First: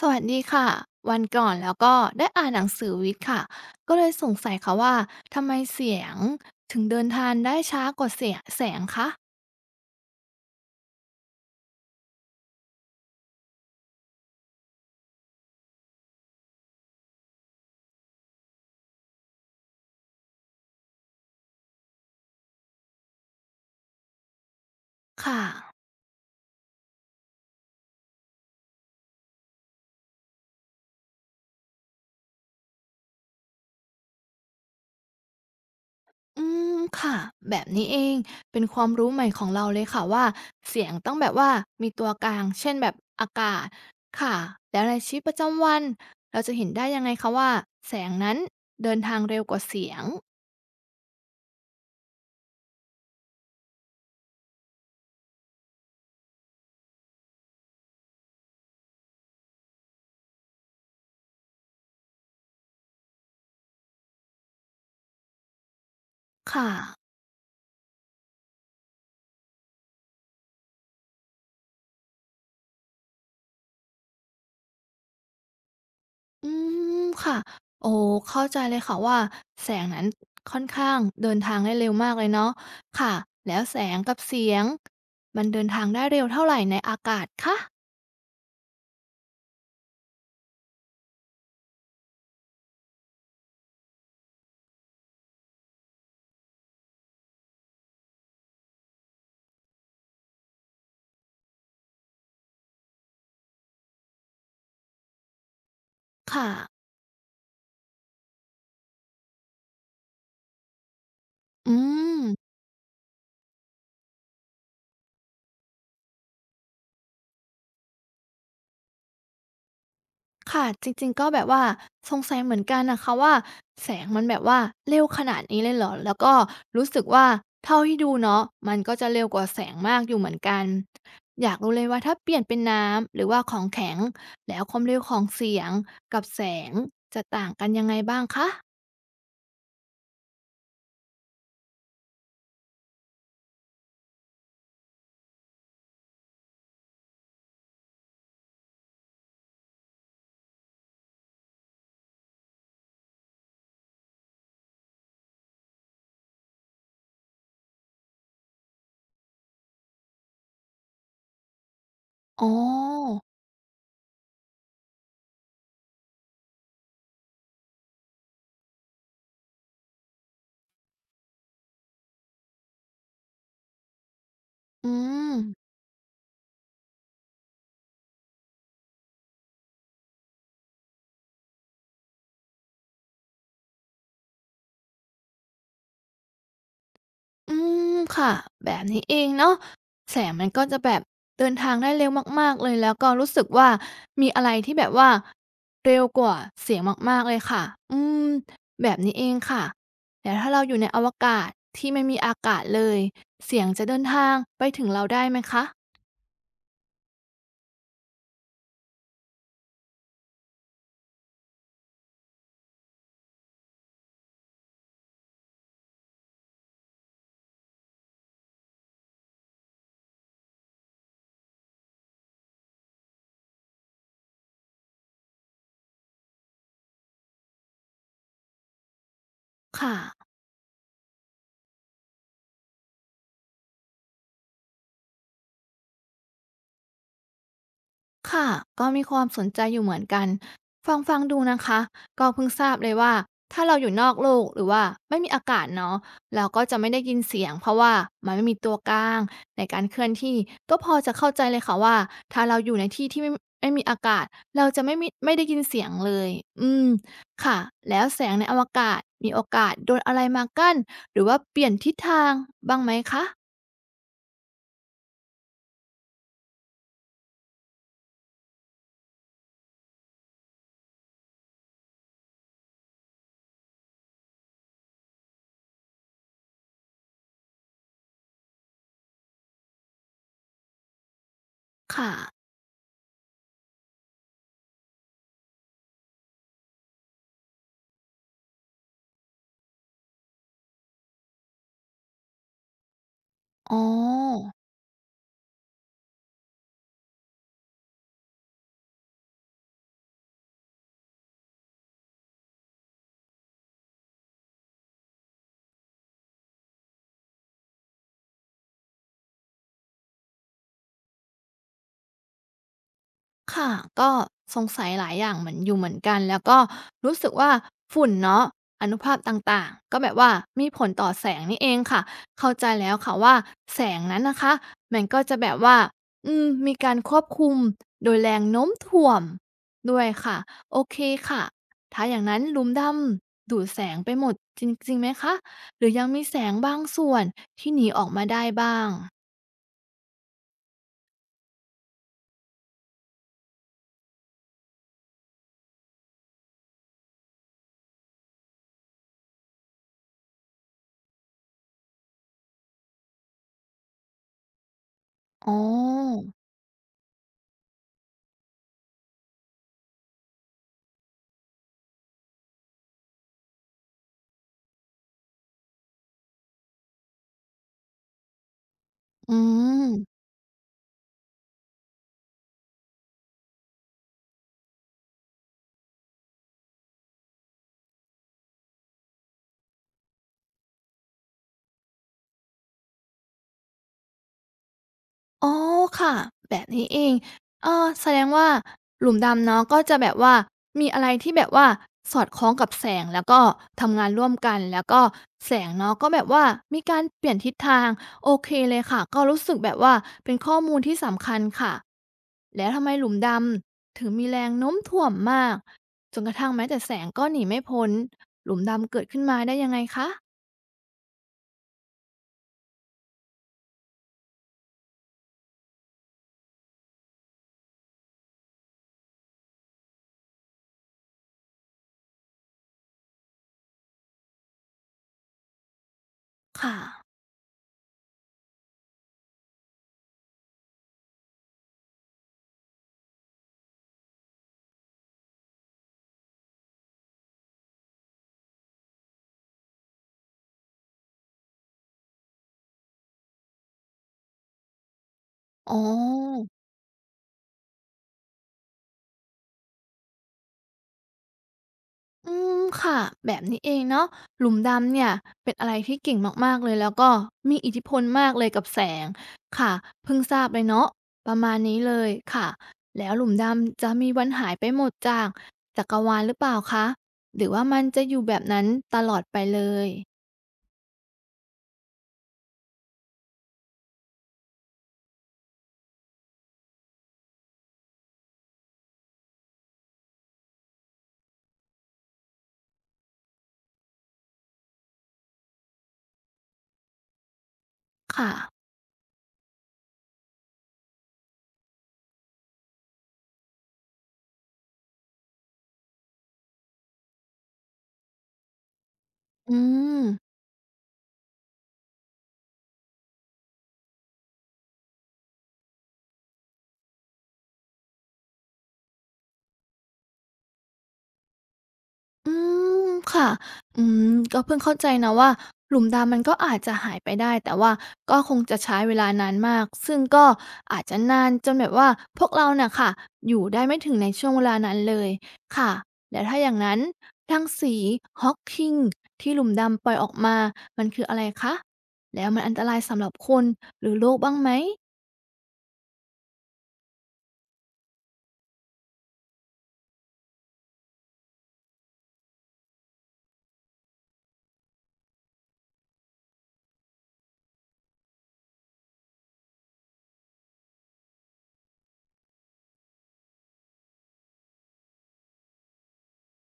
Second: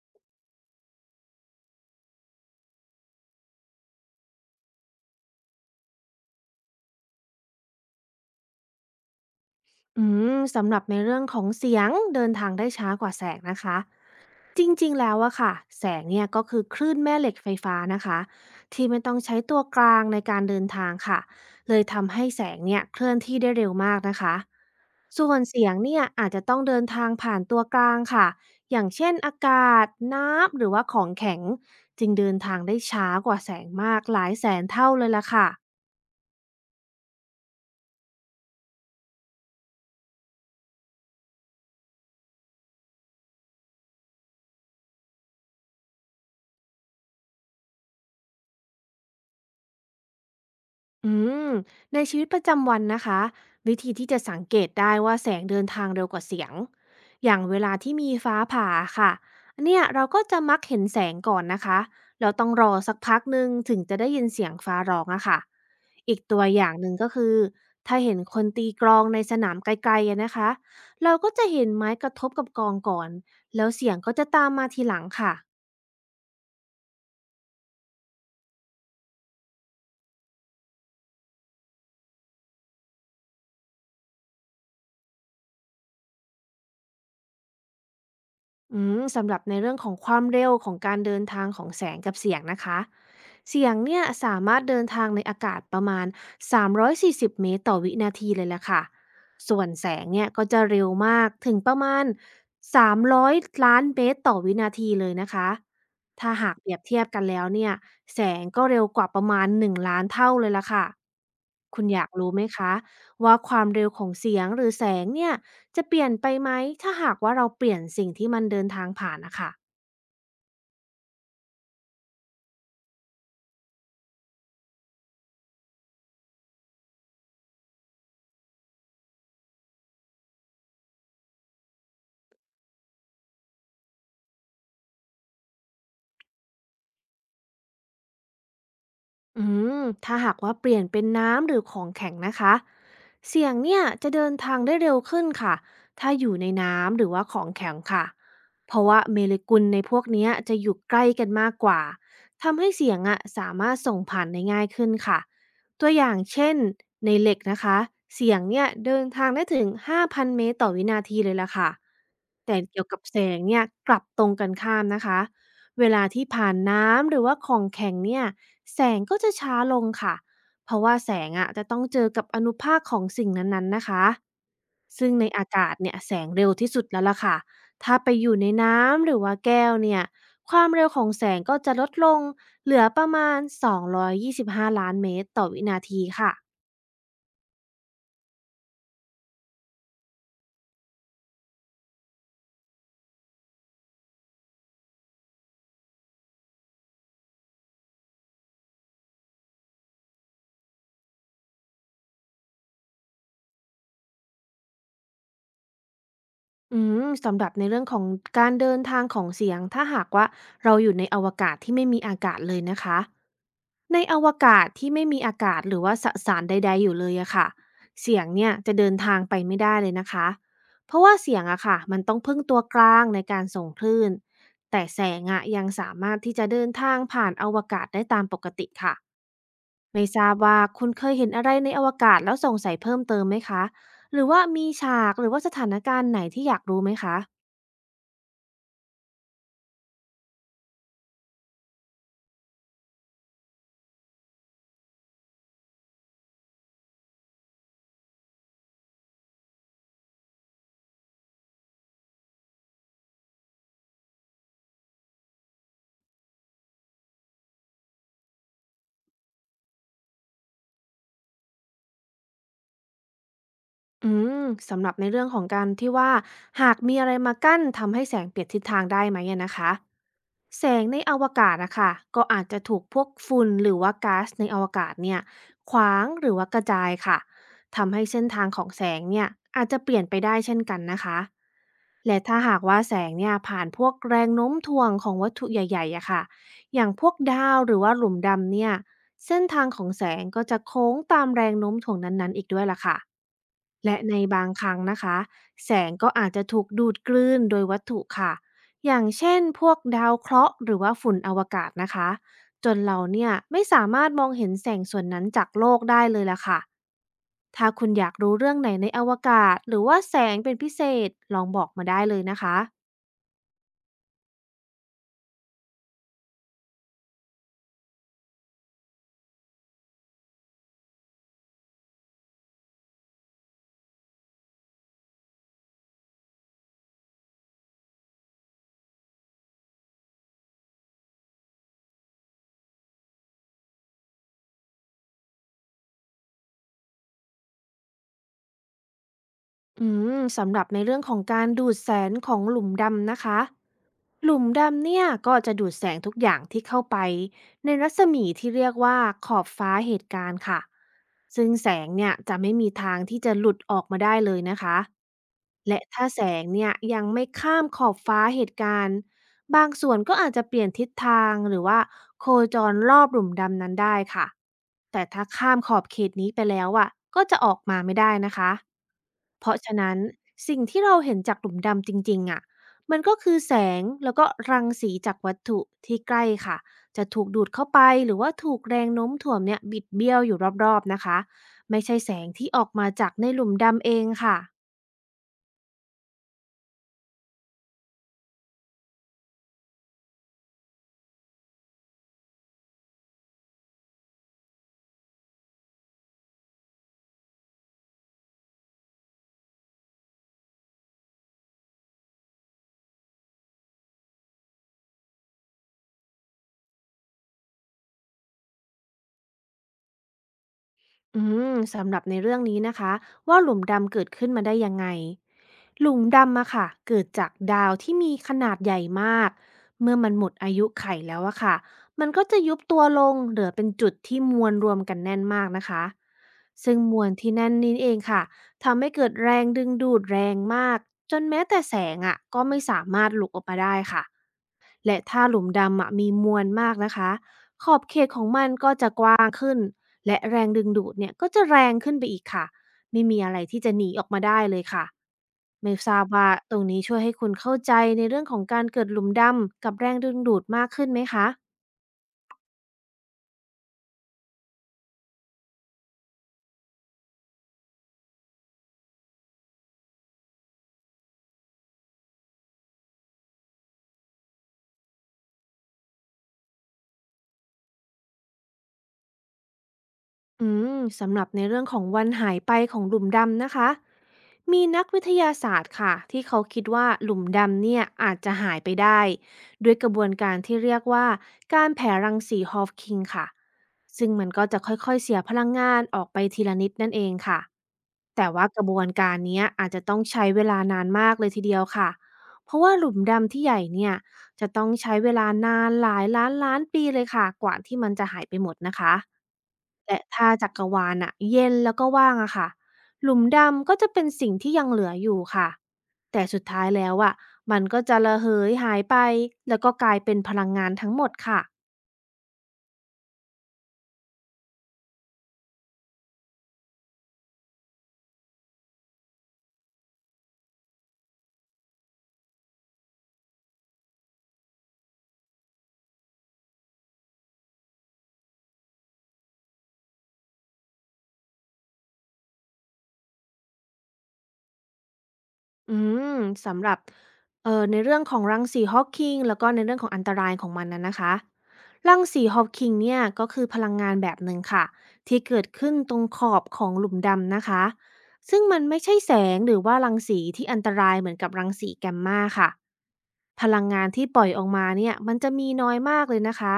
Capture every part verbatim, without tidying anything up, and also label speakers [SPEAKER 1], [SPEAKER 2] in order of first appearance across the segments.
[SPEAKER 1] สวัสดีค่ะวันก่อนแล้วก็ได้อ่านหนังสือวิทย์ค่ะก็เลยสงสัยค่ะว่าทำไมเสียงถึงเดินทางได้ช้ากว่าเสียงแสงคะ
[SPEAKER 2] อืมสำหรับในเรื่องของเสียงเดินทางได้ช้ากว่าแสงนะคะจริงๆแล้วอะค่ะแสงเนี่ยก็คือคลื่นแม่เหล็กไฟฟ้านะคะที่ไม่ต้องใช้ตัวกลางในการเดินทางค่ะเลยทำให้แสงเนี่ยเคลื่อนที่ได้เร็วมากนะคะส่ว
[SPEAKER 1] ค่ะ
[SPEAKER 2] นเสียงเนี่ยอาจจะต้องเดินทางผ่านตัวกลางค่ะอย่างเช่นอากาศน้ำหรือว่าของแข็งจึงเดินทางได้ช้ากว่าแสงมากหลายแสนเท่าเลยล่ะค่ะ
[SPEAKER 1] อืมค่ะแบบนี้เองเป็นความรู้ใหม่ของเราเลยค่ะว่าเสียงต้องแบบว่ามีตัวกลางเช่นแบบอากาศค่ะแล้วในชีวิตประจำวันเราจะเห็นได้ยังไงคะว่าแสงนั้นเดินทางเร็วกว่าเสียง
[SPEAKER 2] อืมในชีวิตประจำวันนะคะวิธีที่จะสังเกตได้ว่าแสงเดินทางเร็วกว่าเสียงอย่างเวลาที่มีฟ้าผ่าค่ะอันเนี่ยเราก็จะมักเห็นแสงก่อนนะคะเราต้องรอสักพักหนึ่งถึงจะได้ยินเสียงฟ้าร้องอะค่ะอีกตัวอ
[SPEAKER 1] ค่ะ
[SPEAKER 2] ย่างหนึ่งก็คือถ้าเห็นคนตีกลองในสนามไกลๆอะนะคะเราก็จะเห็นไม้กระทบกับกองก่อนแล้วเสียงก็จะตามมาทีหลังค่ะ
[SPEAKER 1] อืมค่ะโอ้เข้าใจเลยค่ะว่าแสงนั้นค่อนข้างเดินทางได้เร็วมากเลยเนาะค่ะแล้วแสงกับเสียงมันเดินทางได้เร็วเท่าไหร่ในอากาศคะ
[SPEAKER 2] อืมสำหรับในเรื่องของความเร็วของการเดินทางของแสงกับเสียงนะคะเสียงเนี่ยสามารถเดินทางในอากาศประมาณสามร้อยสี่สิบเมตรต่อวินาทีเลยละค่ะส่วนแสงเนี่ยก็จะเร็วมากถึงประมาณสามร้อยล้านเมตรต่อวินาทีเลยนะคะถ้า
[SPEAKER 1] ค่ะ
[SPEAKER 2] หากเปรียบเทียบกันแล้วเนี่ยแสงก็เร็วกว่าประมาณหนึ่งล้านเท่าเลยละค่ะ
[SPEAKER 1] อื
[SPEAKER 2] คุณอยาก
[SPEAKER 1] ม
[SPEAKER 2] รู้ไหมคะว่าความเร็วของเสียงหรือแสงเนี่ย จะเปลี่ยนไปไหมถ้าหากว่าเราเปลี่ยนสิ่งที่มันเดินทางผ่านนะค่ะ
[SPEAKER 1] ค่ะจริงๆก็แบบว่าสงสัยเหมือนกันน่ะค่ะว่าแสงมันแบบว่าเร็วขนาดนี้เลยเหรอแล้วก็รู้สึกว่าเท่าที่ดูเนาะมันก็จะเร็วกว่าแสงมากอยู่เหมือนกันอยากรู้เลยว่าถ้าเปลี่ยนเป็นน้ำหรือว่าของแข็งแล้วความเร็วของเสียงกับแสงจะต่างกันยังไงบ้างคะ
[SPEAKER 2] อืมถ้าหากว่าเปลี่ยนเป็นน้ำหรือของแข็งนะคะเสียงเนี่ยจะเดินทางได้เร็วขึ้นค่ะถ้าอยู่ในน้ำหรือว่าของแข็งค่ะเพราะว่าเมเลกุลในพวกเนี้ยจะอยู่ใกล้กันมากกว่าทำให้เสียงอะสามารถส่งผ่านได้ง่ายขึ้นค่ะตัวอย่างเช่นในเหล็กนะคะเสียงเนี่ยเดินทางได้ถึงห้าพันเมตรต่อวินาทีเลยล่ะค่ะ
[SPEAKER 1] อ๋
[SPEAKER 2] แต่เกี่ยวกับ
[SPEAKER 1] อ
[SPEAKER 2] แสงเนี่ยกลับตรงกันข้ามนะคะ เวลาที่ผ่านน้ำหรือว่าของแข็งเนี่ยแสงก็จะช้าลงค่ะเพราะว่าแสงอะจะต้องเจอกับอนุภาคของสิ่งนั้นๆนะคะ
[SPEAKER 1] อื
[SPEAKER 2] ซึ่งใน
[SPEAKER 1] ม
[SPEAKER 2] อากาศเนี่ยแสงเร็วที่สุดแล้วล่ะค่ะถ้าไปอยู่ในน้ำหรือว่าแก้วเนี่ยความเร็วของแสงก็จะลดลงเหลือประมาณสองร้อยยี่สิบห้าล้านเมตรต่อวินาทีค่ะ
[SPEAKER 1] อืมค่ะแบบนี้เองเนาะแสงมันก็จะแบบเดินทางได้เร็วมากๆเลยแล้วก็รู้สึกว่ามีอะไรที่แบบว่าเร็วกว่าเสียงมากๆเลยค่ะอืมแบบนี้เองค่ะแต่ถ้าเราอยู่ในอวกาศที่ไม่มีอากาศเลยเสียงจะเดินทางไปถึงเราได้ไหมคะ
[SPEAKER 2] อืมสำหรับในเรื่องของการเดินทางของเสียงถ้าหากว่าเราอยู่ในอวกาศที่ไม่มีอากาศเลยนะคะในอวกาศที่ไม่มีอากาศหรือว่าสสารใดๆอยู่เลยอะค่ะเสียงเนี่ยจะเดินทางไปไม่ได้เลยนะคะเพราะว่าเสียงอะค่ะมันต้องพึ่งตัวกลางในการส่งคลื่นแต่แสงอะยังสามารถที่จะเดินทางผ่านอวกาศได้ตามปกติค่ะ
[SPEAKER 1] ค
[SPEAKER 2] ไม่ทรา
[SPEAKER 1] ่ะ
[SPEAKER 2] บว่าคุณเคยเห็นอะไรในอวกาศแล้วสงสัยเพิ่มเติมไหมคะหรือว่ามีฉากหรือว่าสถานการณ์ไหนที่อยากรู้ไหมคะ
[SPEAKER 1] ค่ะ ก็มีความสนใจอยู่เหมือนกัน ฟังฟังดูนะคะก็เพิ่งทราบเลยว่าถ้าเราอยู่นอกโลกหรือว่าไม่มีอากาศเนาะเราก็จะไม่ได้ยินเสียงเพราะว่ามันไม่มีตัวกลางในการเคลื่อนที่ ก็พอจะเข้าใจเลยค่ะว่าถ้าเราอยู่ในที่ที่ไม่ไม่มีอากาศเราจะไม่มีไม่ได้ยินเสียงเลยอืมค่ะ แล้วแสงในอวกาศมีโอกาสโดนอะไรมากั้นหรือว่าเปลี่ยนทิศทางบ้างไหมคะ
[SPEAKER 2] อืมสำหรับในเรื่องของการที่ว่าหากมีอะไรมากั้นทำให้แสงเปลี่ยนทิศทางได้ไหมอะนะคะแสงในอวกาศนะคะก็อาจจะถูกพวกฝุ่นหรือว่าก๊าซในอวกาศเนี่ยขวางหรือว่ากระจายค่ะทำให้เส้นทางของแสงเนี่ยอาจจะเปลี่ยนไปได้เช่นกันนะคะ
[SPEAKER 1] ค่ะ
[SPEAKER 2] และถ้าหากว่าแสงเนี่ยผ่านพวกแรงโน้มถ่วงของวัตถุใหญ่ๆอะค่ะอย่างพวกดาวหรือว่าหลุมดำเนี่ยเส้นทางของแสงก็จะโค้งตามแรงโน้มถ่วงนั้นๆอีกด้วยล่ะค่ะ
[SPEAKER 1] อ๋อ
[SPEAKER 2] และในบางครั้งนะคะแสงก็อาจจะถูกดูดกลืนโดยวัตถุค่ะ อย่างเช่นพวกดาวเคราะห์หรือว่าฝุ่นอวกาศนะคะจนเราเนี่ยไม่สามารถมองเห็นแสงส่วนนั้นจากโลกได้เลยล่ะค่ะ ถ้าคุณอยากรู้เรื่องไหนในอวกาศหรือว่าแสงเป็นพิเศษลองบอกมาได้เลยนะคะ
[SPEAKER 1] ค่ะก็สงสัยหลายอย่างเหมือนอยู่เหมือนกันแล้วก็รู้สึกว่าฝุ่นเนาะอานุภาคต่างๆก็แบบว่ามีผลต่อแสงนี่เองค่ะเข้าใจแล้วค่ะว่าแสงนั้นนะคะมันก็จะแบบว่าอืมมีการควบคุมโดยแรงโน้มถ่วงด้วยค่ะโอเคค่ะถ้าอย่างนั้นหลุมดำดูดแสงไปหมดจริงจริงไหมคะหรือยังมีแสงบางส่วนที่หนีออกมาได้บ้าง
[SPEAKER 2] อืมสำหรับในเรื่องของการดูดแสงของหลุมดำนะคะหลุมดำเนี่ยก็จะดูดแสงทุกอย่างที่เข้าไปในรัศมีที่เรียกว่าขอบฟ้าเหตุการณ์ค่ะซึ่งแสงเนี่ยจะไม่มีทางที่จะหลุดออกมาได้เลยนะคะ
[SPEAKER 1] อ๋อ
[SPEAKER 2] และถ้าแสงเนี่ยยังไม่ข้ามขอบฟ้าเหตุการณ์บางส่วนก็อาจจะเปลี่ยนทิศทางหรือว่า โคจรรอบหลุมดำนั้นได้ค่ะ แต่ถ้าข้ามขอบเขตนี้ไปแล้วอะก็จะออกมาไม่ได้นะคะ
[SPEAKER 1] อื
[SPEAKER 2] เพราะฉะ
[SPEAKER 1] ม
[SPEAKER 2] นั้นสิ่งที่เราเห็นจากหลุมดำจริงๆอะมันก็คือแสงแล้วก็รังสีจากวัตถุที่ใกล้ค่ะ จะถูกดูดเข้าไปหรือว่าถูกแรงโน้มถ่วงเนี่ยบิดเบี้ยวอยู่รอบๆนะคะ ไม่ใช่แสงที่ออกมาจากในหลุมดำเองค่ะ
[SPEAKER 1] อ๋อค่ะแบบนี้เองเออแสดงว่าหลุมดำเนาะก็จะแบบว่ามีอะไรที่แบบว่าสอดคล้องกับแสงแล้วก็ทำงานร่วมกันแล้วก็แสงเนาะก็แบบว่ามีการเปลี่ยนทิศทางโอเคเลยค่ะก็รู้สึกแบบว่าเป็นข้อมูลที่สำคัญค่ะแล้วทำไมหลุมดำถึงมีแรงโน้มถ่วงมากจนกระทั่งแม้แต่แสงก็หนีไม่พ้นหลุมดำเกิดขึ้นมาได้ยังไงคะ
[SPEAKER 2] อืมสำหรับในเรื่องนี้นะคะว่าหลุมดำเกิดขึ้นมาได้ยังไงหลุมดำอะค่ะเกิดจากดาวที่มีขนาดใหญ่มากเมื่อมันหมดอายุไขแล้วอะค่ะมันก็จะยุบตัวลงเหลือเป็นจุดที่มวลรวมกันแน่นมากนะคะ
[SPEAKER 1] ค่ะ
[SPEAKER 2] ซึ่งมวลที่แน่นนี้เองค่ะทำให้เกิดแรงดึงดูดแรงมากจนแม้แต่แสงอะก็ไม่สามารถหลุดออกมาได้ค่ะ และถ้าหลุมดำอะมีมวลมากนะคะขอบเขตของมันก็จะกว้างขึ้นและแรงดึงดูดเนี่ยก็จะแรงขึ้นไปอีกค่ะไม่มีอะไรที่จะหนีออกมาได้เลยค่ะ
[SPEAKER 1] อ๋
[SPEAKER 2] ไม่
[SPEAKER 1] อ
[SPEAKER 2] ทราบว่าตรงนี้ช่วยให้คุณเข้าใจในเรื่องของการเกิดหลุมดำกับแรงดึงดูดมากขึ้นไหมคะ
[SPEAKER 1] อืมค่ะแบบนี้เองเนาะหลุมดำเนี่ยเป็นอะไรที่เก่งมากๆเลยแล้วก็มีอิทธิพลมากเลยกับแสงค่ะเพิ่งทราบเลยเนาะประมาณนี้เลยค่ะแล้วหลุมดำจะมีวันหายไปหมดจากจักรวาลหรือเปล่าคะหรือว่ามันจะอยู่แบบนั้นตลอดไปเลย
[SPEAKER 2] อืมสำหรับในเรื่องของวันหายไปของหลุมดำนะคะมีนักวิทยาศาสตร์ค่ะที่เขาคิดว่าหลุมดำเนี่ยอาจจะหายไปได้ด้วยกระบวนการที่เรียกว่าการแผ่รังสีฮอฟคิงค่ะซึ่งมันก็จะค่อยๆเสียพลังงานออกไปทีละนิดนั่นเองค่ะแต่
[SPEAKER 1] ค่ะ
[SPEAKER 2] ว่ากระบวนการเนี้ยอาจจะต้องใช้เวลานานมากเลยทีเดียวค่ะเพราะว่าหลุมดำที่ใหญ่เนี่ยจะต้องใช้เวลานานหลายล้านล้านปีเลยค่ะกว่าที่มันจะหายไปหมดนะคะ
[SPEAKER 1] อื
[SPEAKER 2] และ
[SPEAKER 1] ม
[SPEAKER 2] ถ้าจักรวาลนะเย็นแล้วก็ว่างอะค่ะหลุมดำก็จะเป็นสิ่งที่ยังเหลืออยู่ค่ะ แต่สุดท้ายแล้วอะมันก็จะระเหยหายไปแล้วก็กลายเป็นพลังงานทั้งหมดค่ะ
[SPEAKER 1] อืมค่ะ อืมก็เพิ่งเข้าใจนะว่าหลุมดำมันก็อาจจะหายไปได้แต่ว่าก็คงจะใช้เวลานานมากซึ่งก็อาจจะนานจนแบบว่าพวกเราน่ะค่ะอยู่ได้ไม่ถึงในช่วงเวลานั้นเลยค่ะแล้วถ้าอย่างนั้นรังสีฮอกกิงที่หลุมดำปล่อยออกมามันคืออะไรคะแล้วมันอันตรายสำหรับคนหรือโลกบ้างไหม
[SPEAKER 2] อืมสำหรับเอ่อในเรื่องของรังสีฮ a ว k i n g แล้วก็ในเรื่องของอันตรายของมันอะนนะคะรังสีฮ a ว k i n g เนี่ยก็คือพลังงานแบบหนึ่งค่ะที่เกิดขึ้นตรงขอบของหลุมดำนะคะซึ่งมันไม่ใช่แสงหรือว่ารังสีที่อันตรายเหมือนกับรังสีแกมมาค่ะพลังงานที่ปล่อยออกมาเนี่ยมันจะมีน้อยมากเลยนะคะ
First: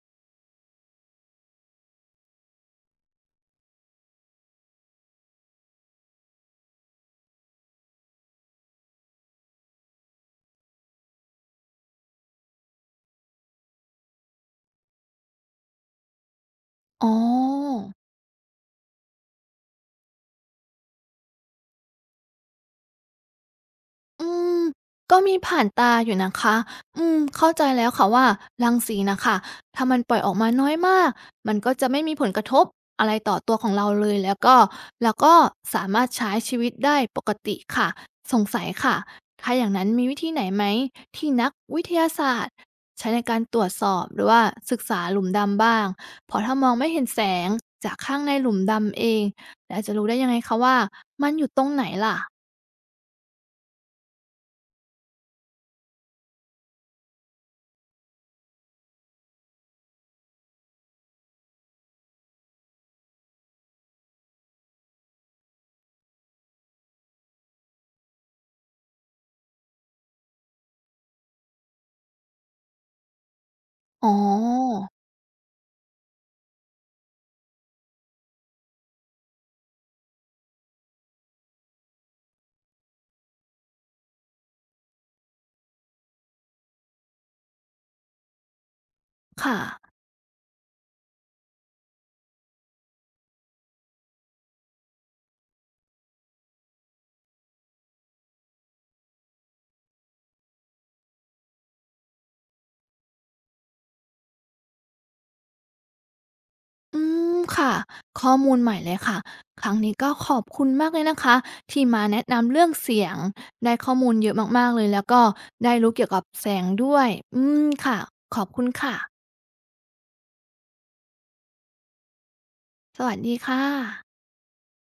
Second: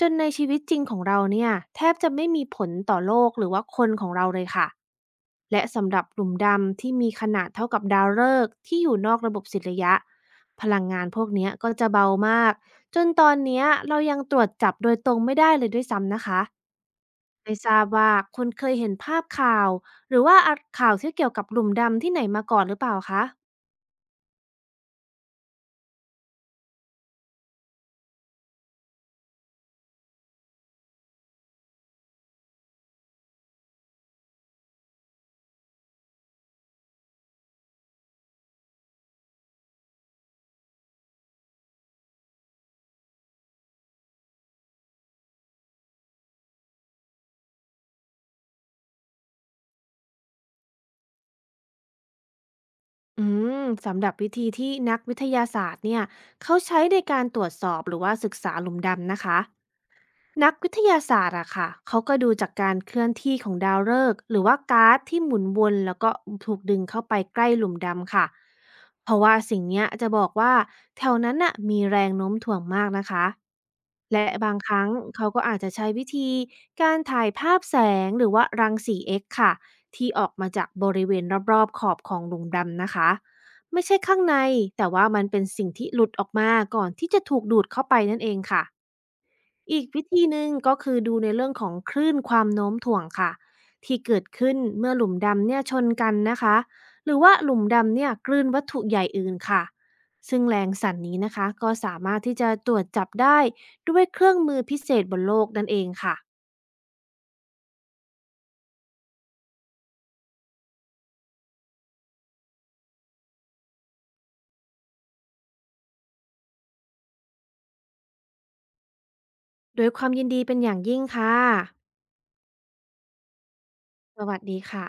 [SPEAKER 2] จนในชีวิตจริงของเราเนี่ยแทบจะไม่มีผลต่อโลกหรือว่าคนของเราเลยค่ะและสำหรับหลุมดำที่มีขนาดเท่ากับดาวฤกษ์ที่อยู่นอกระบบสิทธิยะพลังงานพวกเนี้ยก็จะเบามากจนตอนเนี้ยเรายังตรวจจับโดยตรงไม่ได้เลยด้วยซ้ำนะคะ
[SPEAKER 1] อ๋อ
[SPEAKER 2] ไม่ทราบว่าคุณเคยเห็นภาพข่าวหรือว่าอ่ะข่าวที่เกี่ยวกับหลุมดำที่ไหนมาก่อนหรือเปล่าคะ
[SPEAKER 1] อืม ก็มีผ่านตาอยู่นะคะ อืม เข้าใจแล้วค่ะว่ารังสีน่ะค่ะถ้ามันปล่อยออกมาน้อยมาก มันก็จะไม่มีผลกระทบอะไรต่อตัวของเราเลยแล้วก็เราก็สามารถใช้ชีวิตได้ปกติค่ะ สงสัยค่ะ ถ้าอย่างนั้นมีวิธีไหนไหมที่นักวิทยาศาสตร์ใช้ในการตรวจสอบหรือว่าศึกษาหลุมดำบ้าง เพราะถ้ามองไม่เห็นแสงจากข้างในหลุมดำเองแล้วจะรู้ได้ยังไงคะว่ามันอยู่ตรงไหนล่ะ
[SPEAKER 2] อืมสำหรับวิธีที่นักวิทยาศาสตร์เนี่ยเขาใช้ในการตรวจสอบหรือว่าศึกษาหลุมดำนะคะ นักวิทยาศาสตร์อะค่ะเขาก็ดูจากการเคลื่อนที่ของดาวฤกษ์หรือว่าก๊าซที่หมุนวนแล้วก็ถูกดึงเข้าไปใกล้หลุมดำค่ะ เพราะว่าสิ่งเนี้ยจะบอกว่าแถวนั้นน่ะมีแรงโน้มถ่วงมากนะคะ
[SPEAKER 1] อ๋อ
[SPEAKER 2] และบางครั้งเขาก็อาจจะใช้วิธีการถ่ายภาพแสงหรือว่ารังสี เอ็กซ์ ค่ะที่ออกมาจากบริเวณรอบๆขอบของหลุมดำนะคะไม่ใช่ข้างในแต่ว่ามันเป็นสิ่งที่หลุดออกมาก่อนที่จะถูกดูดเข้าไปนั่นเองค่ะ อีก
[SPEAKER 1] ค่ะ
[SPEAKER 2] วิธีหนึ่งก็คือดูในเรื่องของคลื่นความโน้มถ่วงค่ะที่เกิดขึ้นเมื่อหลุมดำเนี่ยชนกันนะคะหรือว่าหลุมดำเนี่ยกลืนวัตถุใหญ่อื่นค่ะซึ่งแรงสั่นนี้นะคะก็สามารถที่จะตรวจจับได้ด้วยเครื่องมือพิเศษบนโลกนั่นเองค่ะ
[SPEAKER 1] อืมค่ะข้อมูลใหม่เลยค่ะครั้งนี้ก็ขอบคุณมากเลยนะคะที่มาแนะนำเรื่องเสียงได้ข้อมูลเยอะมากๆเลยแล้วก็ได้รู้เกี่ยวกับแสงด้วยอืมค่ะขอบคุณค่ะ
[SPEAKER 2] โดวยความยินดีเป็นอย่างยิ่งค่ะ
[SPEAKER 1] สวัสดีค่ะ
[SPEAKER 2] สวัสดีค่ะ